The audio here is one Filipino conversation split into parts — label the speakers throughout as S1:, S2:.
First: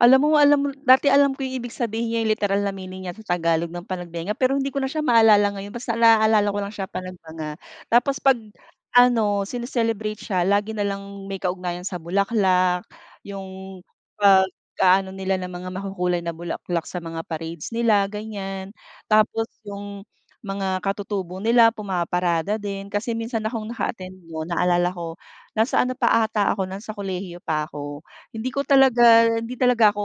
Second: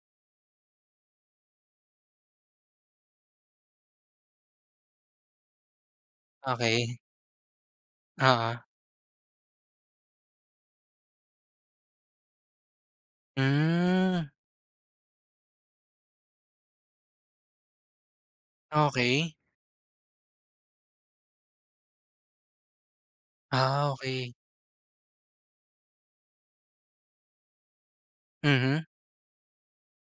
S1: Alam mo, alam mo dati alam ko yung ibig sabihin niyang literal na meaning niya sa Tagalog ng Panagbenga pero hindi ko na siya maalala ngayon basta naalala ko lang siya
S2: Okey.
S1: Panagbenga. Tapos pag
S2: Oo.
S1: ano sini-celebrate siya lagi nalang may kaugnayan sa bulaklak yung
S2: Hmm.
S1: pag aano nila ng mga makukulay na bulaklak sa mga parades nila, ganyan.
S2: Okey.
S1: Tapos yung, mga katutubo nila pumaparada din, kasi minsan akong
S2: Ah,
S1: naka-attend
S2: okey.
S1: no'n naalala ko nasa ano pa ata ako nasa kolehiyo pa ako hindi ko
S2: Mm.
S1: talaga hindi talaga ako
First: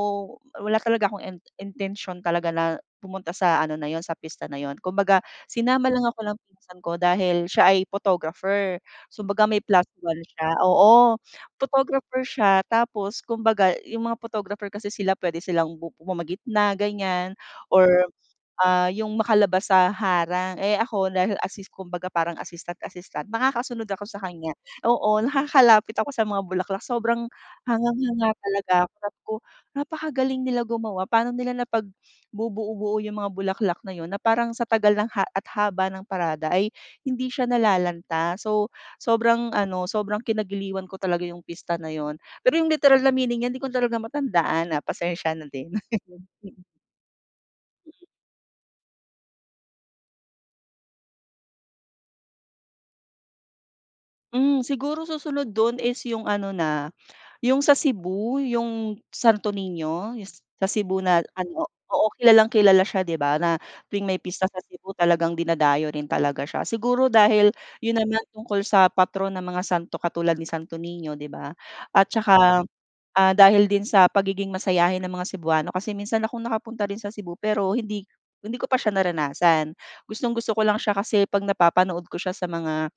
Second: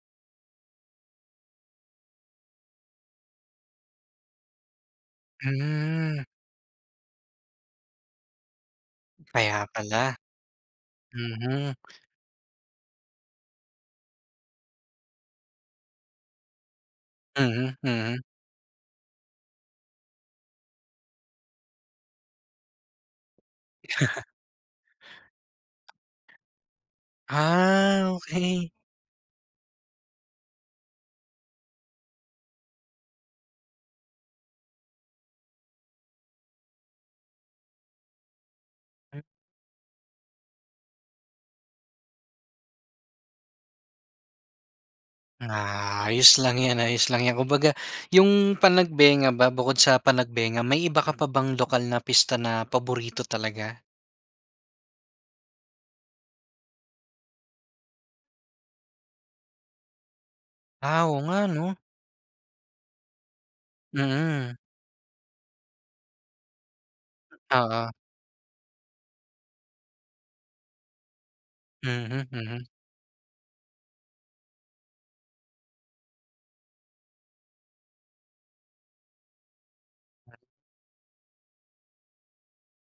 S1: wala talaga akong in intensyon talaga na pumunta sa ano na yun sa pista na yun kumbaga sinama lang
S2: Hmm.
S1: ako ng pinsan ko dahil siya ay photographer so kumbaga may
S2: Kaya
S1: plus
S2: pala,
S1: 1 siya Oo,
S2: mhm.
S1: photographer siya tapos kumbaga yung mga photographer kasi sila puwede silang bu pumagitna ganyan
S2: Mhm,
S1: or
S2: mhm.
S1: ah, yung makalabas sa harang, eh, ako dahil assist kumbaga parang assistant-assistant nakakasunod ako sa kanya, oo nakakalapit ako sa mga bulaklak. Sobrang
S2: Ah,
S1: hangang-hanga
S2: okey.
S1: talaga ko sabi ko, "napakagaling nila gumawa, pa'no nila napag bubuo-buo yung mga bulaklak na yun na parang sa tagal ng ha at haba ng parada ay hindi siya nalalanta." So
S2: Hmm.
S1: sobrang ano, sobrang kinagiliiwan ko talaga yung pista na yun, pero yung literal na meaning yan hindi ko talaga matandaan na pasensya na din.
S2: Ah, ayos lang yan, ayos lang yan kumbaga
S1: Hmm.
S2: yung Panagbenga ba bukod sa Panagbenga may iba ka pa bang lokal na pista na paborito talaga?
S1: Hmm, siguro susunod do'n is yung ano na, yung sa Cebu yung Santo Nino yung sa Cebu
S2: Ah,
S1: na
S2: oo nga
S1: ano
S2: 'no?
S1: oo, kilalang kilala siya 'di ba na tuwing may pista
S2: Mm.
S1: sa Cebu talagang dinadayo rin talaga siya. Siguro dahil
S2: Oo.
S1: yun naman tungkol sa patron ng mga santo katulad ni Santo Nino 'di ba at
S2: Mhm,
S1: saka,
S2: mhm.
S1: ah, dahil din sa pagiging masayahin ng mga Cebuano kasi minsan akong nakapunta rin sa Cebu pero hindi hindi ko pa siya naranasan. Gustong-gusto ko lang siya kasi 'pag napapanood ko siya sa mga,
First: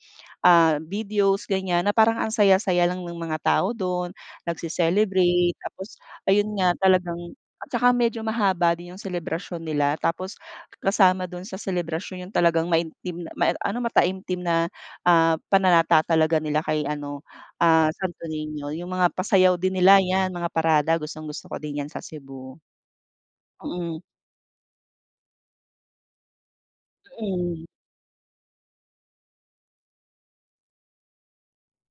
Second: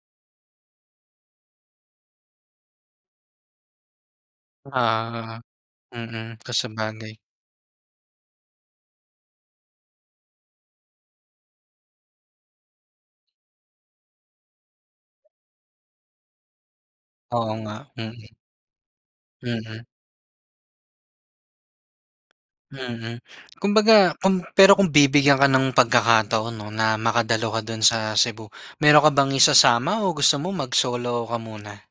S1: ah, videos ganyan na parang ang saya-saya lang ng mga tao do'n nagce
S2: Ah,
S1: celebrate tapos
S2: mm,
S1: ayun
S2: kung
S1: nga
S2: sabagay.
S1: talagang At saka medyo mahaba din yung selebrasyon nila tapos kasama do'n sa selebrasyon yung talagang maintim ma ano mataimtim na, ah, pananata talaga nila kay ano,
S2: Oo nga,
S1: ah, Santo
S2: mm.
S1: Nino yung mga pasayaw din
S2: Mm.
S1: nila yan mga parada gustong-gusto ko din yan sa Cebu.
S2: Mm,
S1: Mm.
S2: kumbaga kung pero kung bibigyan ka ng pagkakataon 'no, na makadalo
S1: Mm.
S2: ka do'n sa Cebu, mayro'n ka bang isasama o gusto mo mag-solo ka muna?